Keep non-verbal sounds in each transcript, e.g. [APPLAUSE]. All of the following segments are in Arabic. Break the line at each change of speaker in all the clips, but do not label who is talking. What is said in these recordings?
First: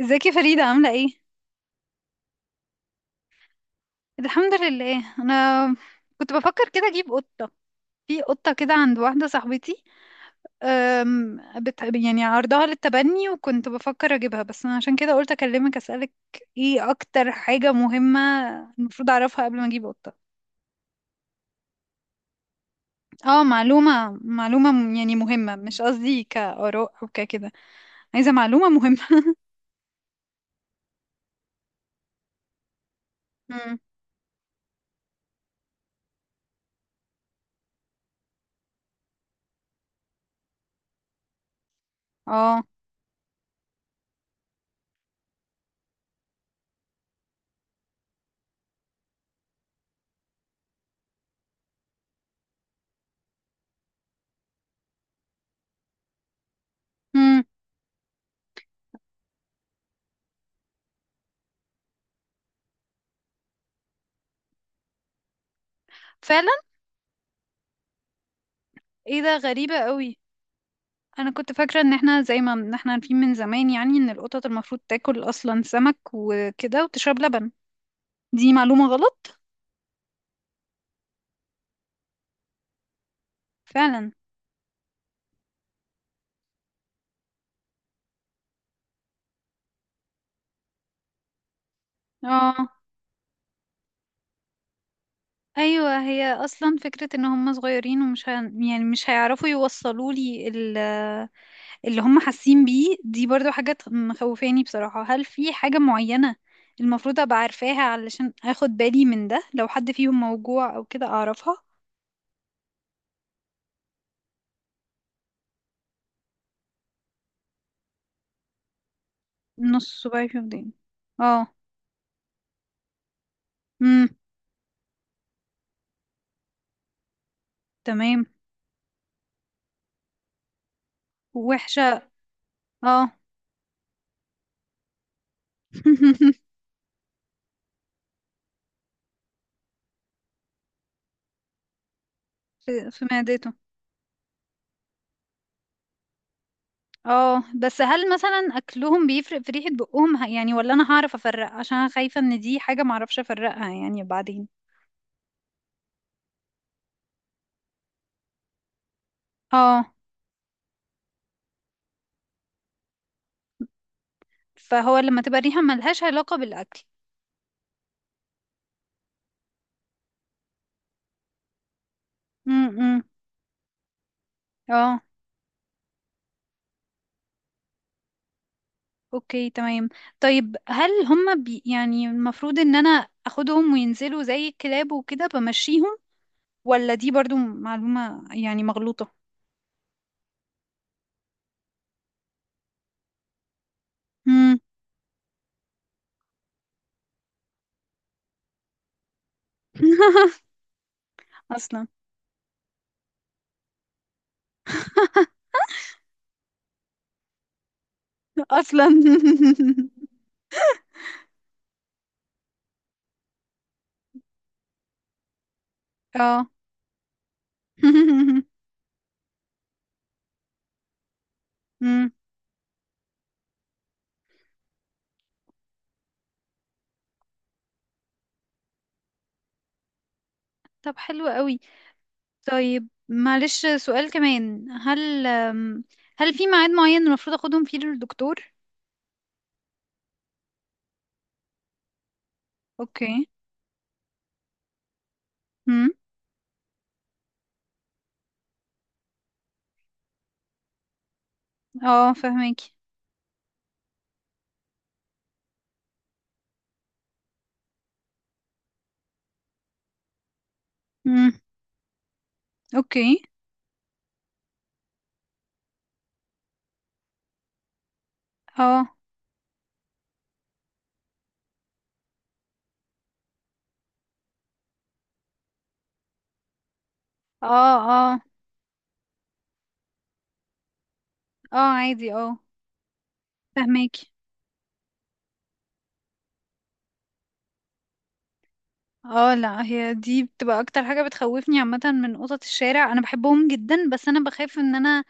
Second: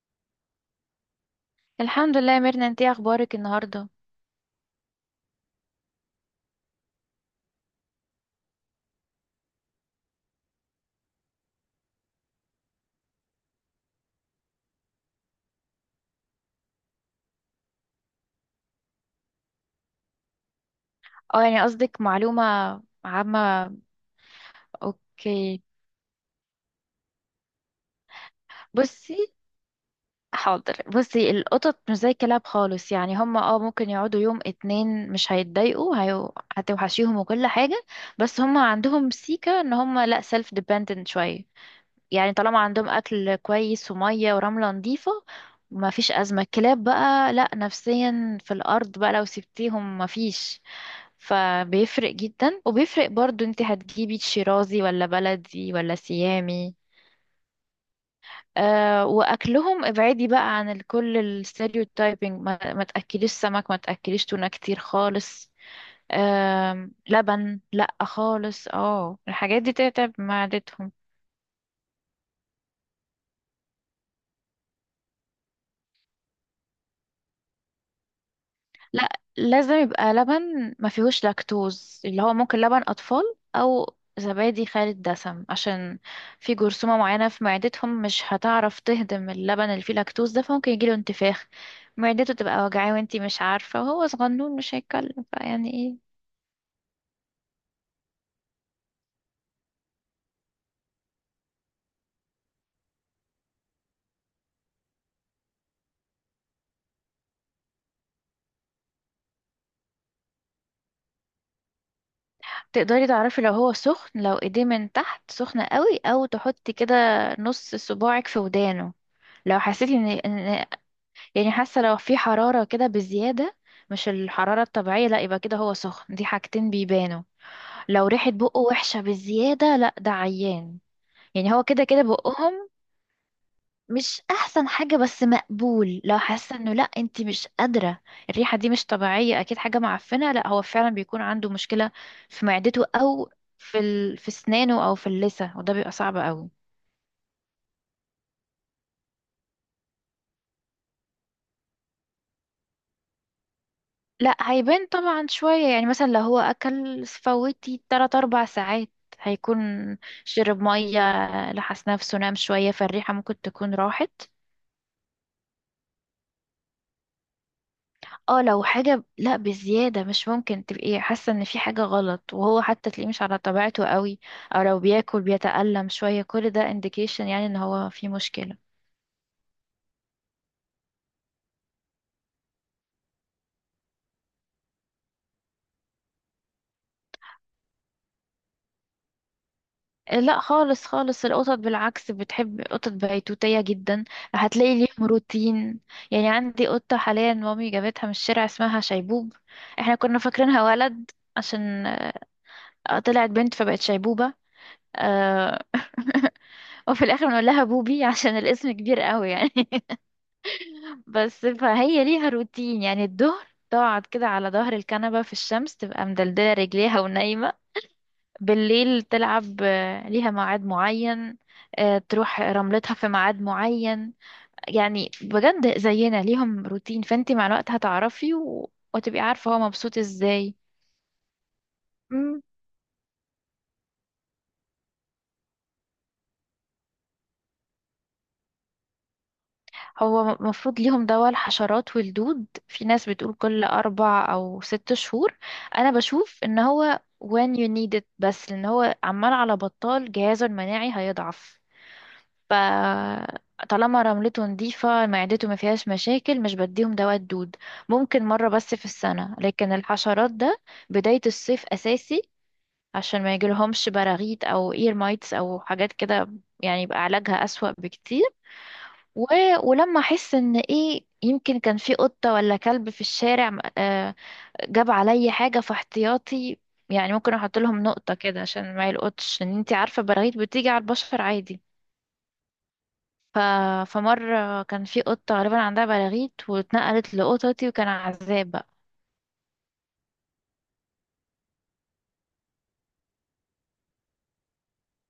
ازيك يا فريدة عاملة ايه؟
الحمد لله يا ميرنا، انتي إيه اخبارك النهارده؟
الحمد لله انا كنت بفكر كده اجيب قطة. في قطة كده عند واحدة صاحبتي. أم، بت... يعني عرضها للتبني وكنت بفكر اجيبها، بس انا عشان كده قلت اكلمك اسألك ايه اكتر حاجة مهمة المفروض اعرفها قبل ما اجيب قطة.
اه، يعني قصدك معلومة
اه،
عامة.
معلومة معلومة م- يعني مهمة،
اوكي،
مش قصدي كآراء او ككده. عايزة معلومة
بصي.
مهمة.
حاضر، بصي، القطط مش زي الكلاب خالص، يعني هما
[LAUGHS] مم.
ممكن يقعدوا يوم اتنين مش هيتضايقوا. هتوحشيهم وكل حاجة. بس هما عندهم سيكة ان هما لا، سيلف ديبندنت شوية، يعني طالما
اه.
عندهم اكل كويس ومية ورملة نظيفة ما فيش ازمة. الكلاب بقى لا، نفسيا في الارض بقى لو سبتيهم ما فيش. فبيفرق جدا، وبيفرق برضو انت هتجيبي شيرازي ولا بلدي ولا سيامي.
مم.
واكلهم ابعدي بقى عن كل الستيريوتايبنج، ما تاكليش سمك، ما تاكليش تونه كتير خالص.
فعلا.
لبن لا خالص،
ايه ده،
الحاجات دي
غريبة
تتعب
قوي.
معدتهم.
انا كنت فاكره ان احنا زي ما إن احنا عارفين من زمان يعني ان القطط المفروض تاكل اصلا سمك وكده وتشرب لبن. دي معلومه
لا،
غلط.
لازم يبقى لبن ما فيهوش لاكتوز، اللي هو ممكن لبن اطفال او
فعلا.
زبادي خالي الدسم، عشان في جرثومة معينة في معدتهم مش هتعرف تهضم اللبن اللي فيه لاكتوز ده، فممكن يجيله انتفاخ، معدته تبقى
اه.
وجعاه وانتي مش عارفة، وهو صغنون مش هيتكلم، فيعني
ايوه،
ايه.
هي اصلا فكره ان هم صغيرين ومش ه... يعني مش هيعرفوا يوصلوا اللي هم حاسين بيه، دي برضو مخوفاني بصراحه. هل في حاجه معينه المفروض ابقى عارفاها علشان اخد بالي من ده، لو حد فيهم موجوع او كده اعرفها؟
تقدري تعرفي لو هو سخن، لو ايديه من تحت سخنة قوي، او تحطي كده نص صباعك في ودانه. لو حسيتي
نص
ان
صباعي في
إن
وداني؟ اه.
يعني حاسة لو في حرارة كده بزيادة،
امم.
مش الحرارة الطبيعية، لا، يبقى كده هو سخن. دي حاجتين بيبانوا. لو
تمام.
ريحة بقه وحشة بزيادة، لا، ده عيان. يعني هو
وحشه.
كده كده بقهم
اه.
مش أحسن حاجة بس مقبول. لو
[LAUGHS]
حاسة إنه لا، أنتي مش قادرة، الريحة دي مش طبيعية، أكيد حاجة معفنة، لا، هو فعلا بيكون عنده مشكلة في معدته
في
أو
معدته.
في سنانه أو في اللثة، وده بيبقى صعب أوي.
اه بس هل مثلا اكلهم بيفرق في ريحة بقهم ولا انا هعرف افرق؟ عشان انا خايفة ان دي حاجة معرفش افرقها يعني
لا،
بعدين.
هيبان طبعا شوية، يعني مثلا لو هو أكل فوتي تلات أربع ساعات، هيكون
اه.
شرب مية، لحس نفسه، نام شوية، فالريحة ممكن تكون راحت.
فهو لما تبقى ريحة ملهاش علاقة بالاكل.
اه، لو حاجة لا بزيادة، مش ممكن تبقي حاسة ان في حاجة غلط، وهو حتى
امم.
تلاقيه مش على طبيعته قوي، او لو
اه.
بياكل بيتألم شوية، كل ده indication، يعني ان هو في مشكلة.
اوكي. تمام. طيب هل هما بي يعني المفروض ان انا اخدهم وينزلوا زي الكلاب وكده بمشيهم، ولا دي برضو معلومة يعني مغلوطة؟
لا خالص خالص، القطط بالعكس، بتحب قطط بيتوتية جدا.
امم.
هتلاقي ليهم روتين. يعني عندي قطة حاليا مامي جابتها من الشارع، اسمها شيبوب. احنا كنا
[LAUGHS]
فاكرينها ولد،
اصلا.
عشان طلعت بنت فبقت شيبوبة. آه. [LAUGHS] وفي الاخر بنقول لها بوبي عشان الاسم كبير
اصلا.
قوي يعني. [LAUGHS] بس فهي ليها روتين، يعني الظهر تقعد كده على ظهر الكنبة في الشمس، تبقى
[LAUGHS] اه.
مدلدلة رجليها ونايمة.
[LAUGHS]
بالليل تلعب، ليها ميعاد معين.
مم.
تروح رملتها في ميعاد معين. يعني بجد زينا، ليهم روتين، فانت مع الوقت هتعرفي، وتبقي عارفة هو مبسوط ازاي.
طب حلو قوي.
مم.
طيب معلش سؤال كمان، هل هل في ميعاد معين المفروض اخدهم فيه للدكتور؟
هو المفروض ليهم دواء الحشرات والدود. في ناس
اوكي.
بتقول كل أربع أو ست شهور.
امم.
أنا بشوف إن هو when you need it، بس لأن هو عمال على بطال جهازه المناعي هيضعف.
اه فهماكي.
فطالما رملته نظيفة، معدته ما فيهاش مشاكل، مش بديهم دواء الدود، ممكن مرة بس في السنة. لكن الحشرات ده بداية
امم.
الصيف أساسي،
اوكي.
عشان ما يجيلهمش براغيث أو إير مايتس أو حاجات كده، يعني يبقى علاجها أسوأ بكتير.
اه.
و... ولما أحس إن إيه يمكن كان في قطة ولا كلب في الشارع، جاب عليا حاجة في احتياطي. يعني ممكن احط
اه.
لهم نقطة
اه.
كده عشان ما يلقطش، ان انتي عارفة براغيث بتيجي على البشر
اه
عادي.
عادي، اه.
ف...
فهماكي.
فمرة كان في قطة غالبا عندها بلاغيت، واتنقلت لقطتي، وكان عذاب بقى.
اه لا، هي دي بتبقى اكتر حاجة بتخوفني عامة من قطط الشارع. انا بحبهم جدا بس انا بخاف ان انا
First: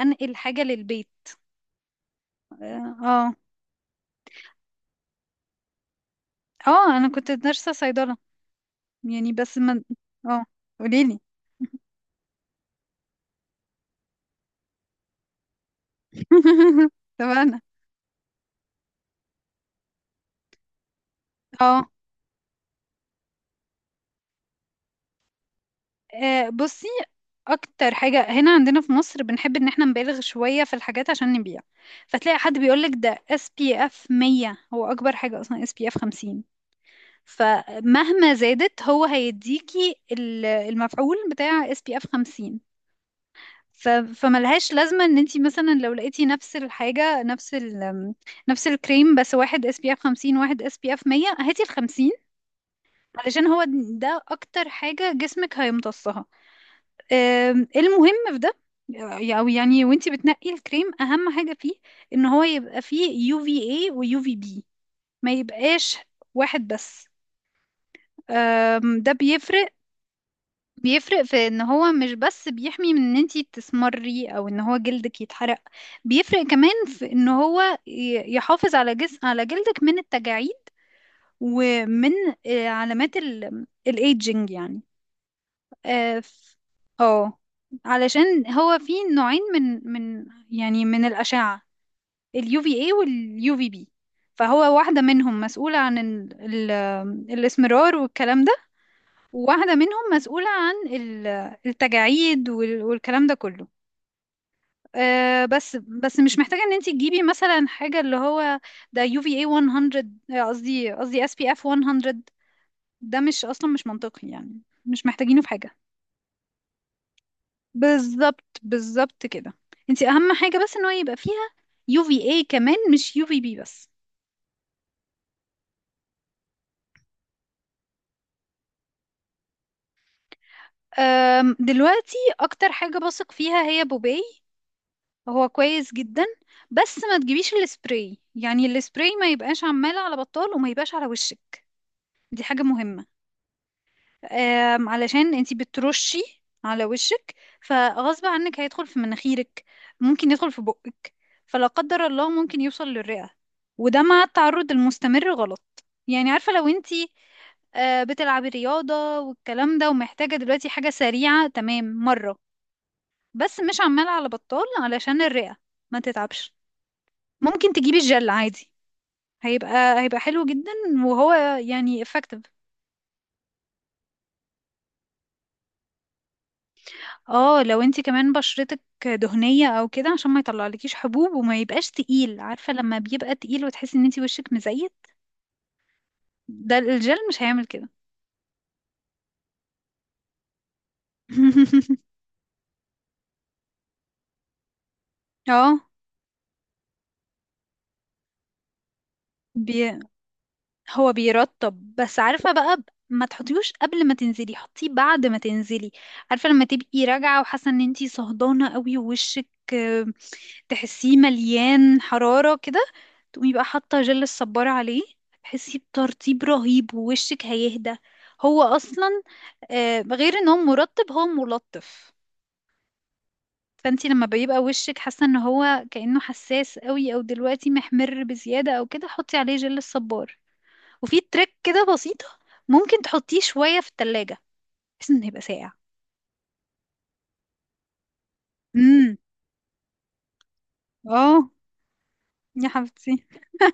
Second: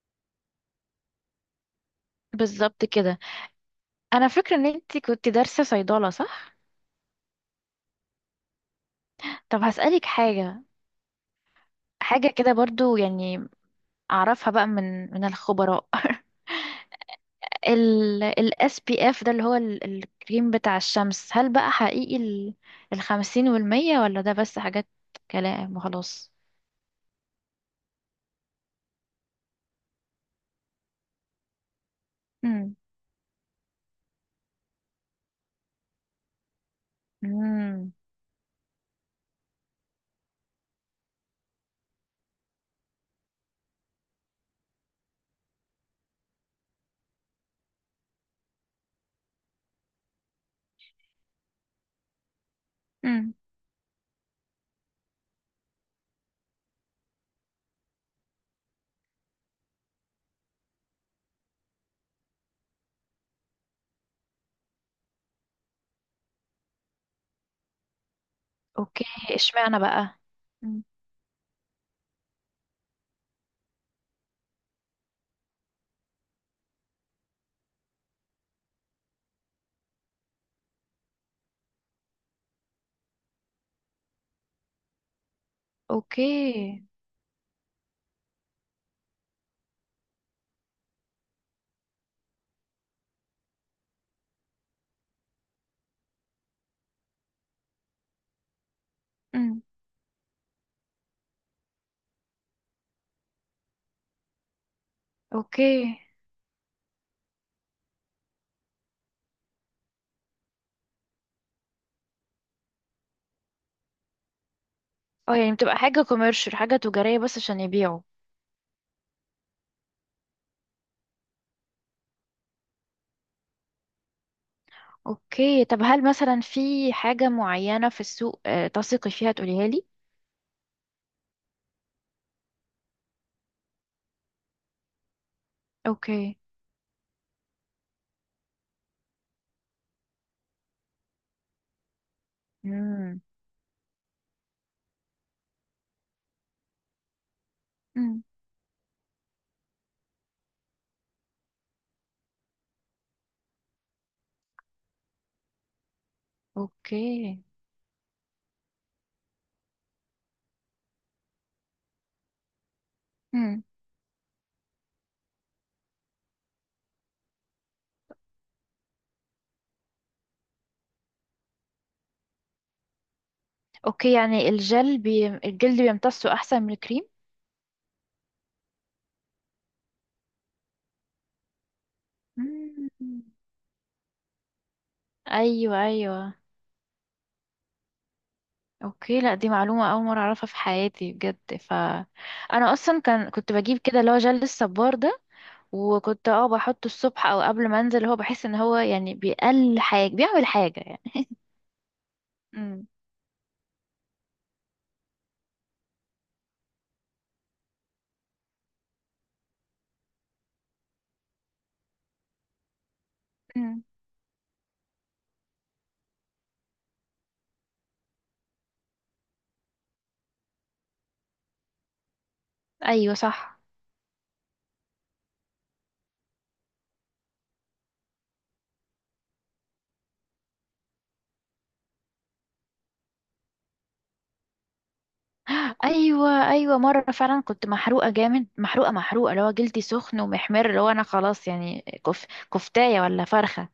انقل حاجة للبيت.
بالظبط كده.
اه.
انا فاكرة ان انتي كنت دارسة صيدلة، صح؟
اه انا كنت نرسة صيدلة يعني، بس
طب
ما.
هسألك
اه.
حاجة،
قوليلي.
حاجة كده برضو يعني، اعرفها بقى من الخبراء. [LAUGHS]
[LAUGHS] تمام.
ال SPF ده، اللي هو الكريم بتاع الشمس، هل بقى
اه.
حقيقي الخمسين والمية، ولا ده بس حاجات كلام وخلاص؟
بصي، اكتر حاجة هنا عندنا في مصر بنحب ان احنا نبالغ شوية في الحاجات عشان نبيع. فتلاقي حد
امم
بيقولك ده اس بي اف 100، هو اكبر حاجة اصلا اس بي اف 50.
امم
فمهما زادت هو هيديكي ال- المفعول بتاع اس بي اف 50. فملهاش لازمة ان انتي مثلا لو لقيتي نفس الحاجة، نفس الكريم بس واحد اس بي اف 50 واحد اس بي اف 100، هاتي ال 50. علشان هو ده اكتر حاجة جسمك هيمتصها. المهم في ده. او يعني وانتي بتنقي الكريم اهم حاجة فيه ان هو يبقى فيه يو في اي ويو في بي، ما يبقاش واحد بس.
اوكي.
ده بيفرق.
اشمعنى بقى؟ مم.
بيفرق في ان هو مش بس بيحمي من ان انتي تسمري او ان هو جلدك يتحرق، بيفرق كمان في ان هو يحافظ على جسم على جلدك من التجاعيد ومن علامات الايدجنج يعني. اه
اوكي.
آه. علشان هو في نوعين من من الأشعة، اليو في اي واليو في بي. فهو واحدة منهم مسؤولة عن ال الإسمرار والكلام ده،
امم.
وواحدة منهم مسؤولة عن ال- التجاعيد وال- والكلام ده كله. آه،
اوكي.
بس بس مش محتاجة ان انت تجيبي مثلا حاجة اللي هو ده يو في اي 100، قصدي اس بي اف 100. ده مش اصلا مش منطقي، يعني مش
اه،
محتاجينه في
يعني
حاجة.
بتبقى حاجة كوميرشال، حاجة تجارية بس عشان يبيعوا.
بالظبط، بالظبط كده. انت اهم حاجه بس ان هو يبقى فيها يو في اي كمان، مش يو في بي بس.
اوكي، طب هل مثلا في حاجة معينة في السوق تثقي فيها تقوليها لي؟
دلوقتي اكتر حاجه بثق فيها هي بوباي. هو كويس جدا.
اوكي.
بس ما تجيبيش السبراي، يعني السبراي ما يبقاش عمال على بطال وما يبقاش على وشك. دي حاجه مهمه.
امم.
علشان انتي بترشي على وشك،
امم.
فغصب عنك هيدخل في مناخيرك، ممكن يدخل في بقك، فلا قدر الله ممكن يوصل للرئة. وده مع التعرض المستمر غلط يعني. عارفة لو انتي
اوكي.
بتلعبي رياضة والكلام ده ومحتاجة دلوقتي حاجة سريعة، تمام مرة، بس
امم.
مش عمالة على بطال علشان الرئة ما تتعبش. ممكن تجيبي الجل عادي، هيبقى حلو جدا وهو يعني effective.
اوكي، يعني الجلد بيمتصه احسن من الكريم؟
اه لو انتي كمان بشرتك دهنية او كده، عشان ما يطلعلكيش حبوب وما يبقاش تقيل، عارفة
مم.
لما بيبقى تقيل وتحسي ان انتي وشك مزيت،
ايوه، ايوه.
ده الجل مش هيعمل كده.
اوكي، لا، دي معلومه اول مره اعرفها في حياتي بجد،
[LAUGHS]
انا اصلا كان كنت بجيب كده اللي هو جل الصبار ده،
اه.
وكنت بحطه الصبح او قبل ما انزل، هو بحس ان هو يعني بيقل
بي...
حاجة بيعمل حاجة
هو
يعني.
بيرطب بس، عارفة بقى
امم.
ما تحطيهوش قبل ما تنزلي، حطيه بعد ما تنزلي. عارفة لما تبقي راجعة وحاسة ان انتي صهدانة قوي ووشك، آه، تحسيه مليان حرارة كده، تقومي بقى
مم.
حاطة جل الصبارة عليه، تحسي بترطيب رهيب ووشك هيهدى. هو اصلا غير ان هو مرطب هو ملطف.
ايوه، صح.
فانتي لما بيبقى وشك حاسة ان هو كأنه حساس قوي او دلوقتي محمر بزيادة او كده، حطي عليه جل الصبار. وفي تريك كده بسيطة، ممكن تحطيه شوية في التلاجة بحيث انه يبقى ساقع.
ايوه، ايوه، مرة فعلا كنت محروقة جامد، محروقة
امم.
محروقة، اللي هو جلدي سخن ومحمر، اللي هو انا خلاص
اه.
يعني كف...
يا
كفتاية ولا
حبيبتي.
فرخة.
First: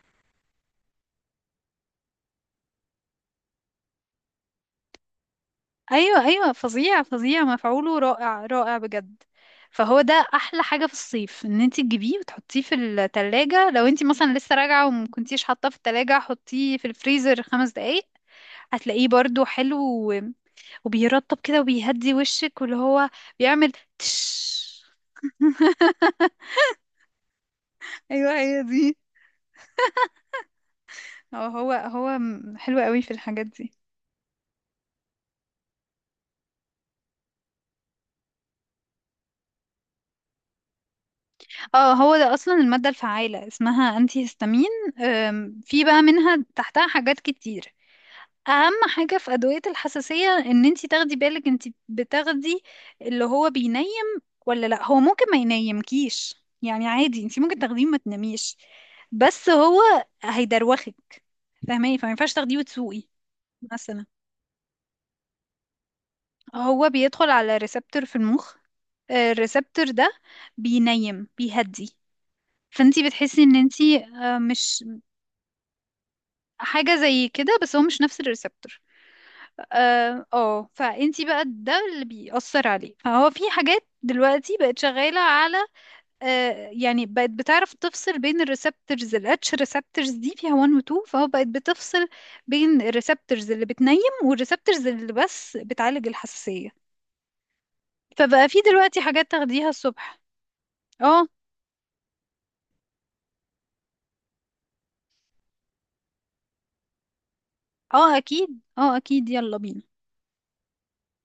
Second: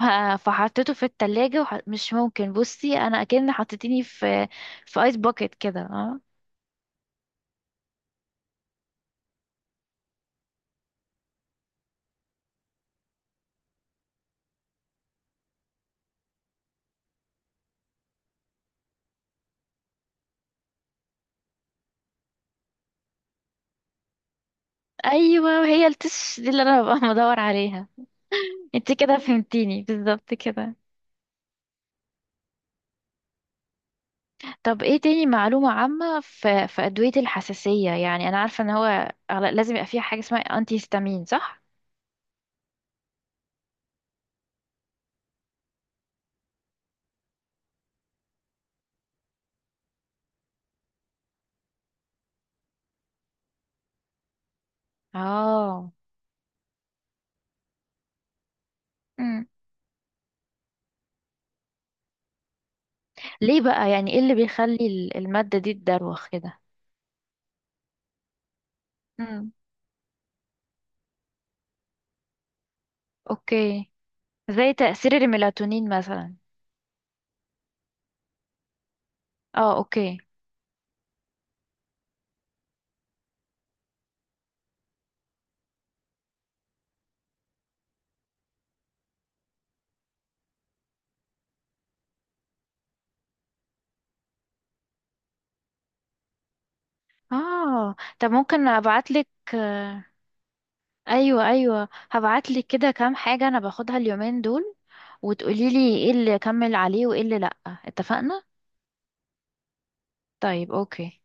ف- فحطيته في التلاجة، مش ممكن، بصي انا اكن حطيتيني في ايس باكيت كده، اه.
ايوه، ايوه، فظيع فظيع، مفعوله رائع رائع بجد. فهو ده احلى حاجة في الصيف ان انتي تجيبيه وتحطيه في التلاجة. لو انتي مثلا لسه راجعة وما كنتيش حاطاه في التلاجة، حطيه في الفريزر خمس دقايق، هتلاقيه برضو حلو. و... وبيرطب كده وبيهدي وشك، واللي هو بيعمل تش.
ايوه هي التش دي اللي انا ببقى [LAUGHS] بدور عليها.
ايوه هي
انت
دي.
كده فهمتيني بالظبط كده.
هو حلو قوي في الحاجات دي.
طب ايه تاني معلومة عامة؟ في أدوية الحساسية، يعني أنا عارفة إن هو لازم يبقى فيها حاجة اسمها أنتي هيستامين، صح؟
اه هو ده اصلا المادة الفعالة اسمها انتي هيستامين. في بقى منها تحتها حاجات كتير. اهم حاجة في ادوية الحساسية ان انتي تاخدي بالك انتي بتاخدي اللي هو بينيم ولا لا، هو ممكن ما
اه.
ينيمكيش. يعني عادي انتي ممكن تاخديه ما تناميش،
مم.
بس هو هيدروخك، فاهماني؟ فما ينفعش تاخديه وتسوقي.
ليه بقى؟
مثلا
يعني ايه اللي بيخلي المادة دي تدروخ كده؟
هو بيدخل على ريسبتور في المخ،
امم.
الريسبتور ده بينيم بيهدي، فانتي بتحسي ان
اوكي،
انتي
زي
مش
تأثير الميلاتونين مثلا.
حاجة زي كده، بس هو مش نفس الريسبتور.
اه، اوكي.
اه. فانتي بقى ده اللي بيأثر عليه. فهو في حاجات دلوقتي بقت شغالة على آه، يعني بقت بتعرف تفصل بين الريسبتورز. الاتش ريسبتورز دي فيها 1 و 2، فهو بقت بتفصل بين الريسبتورز اللي بتنيم والريسبتورز اللي بس بتعالج الحساسية.
اه، طب
فبقى في
ممكن
دلوقتي
ابعتلك؟
حاجات تاخديها
آه.
الصبح. اه.
ايوه، ايوه، هبعتلك كده كام حاجة انا باخدها اليومين دول، وتقوليلي ايه اللي اكمل عليه وايه اللي لأ،
اه
اتفقنا؟
اكيد، اه اكيد، يلا بينا.
طيب، اوكي.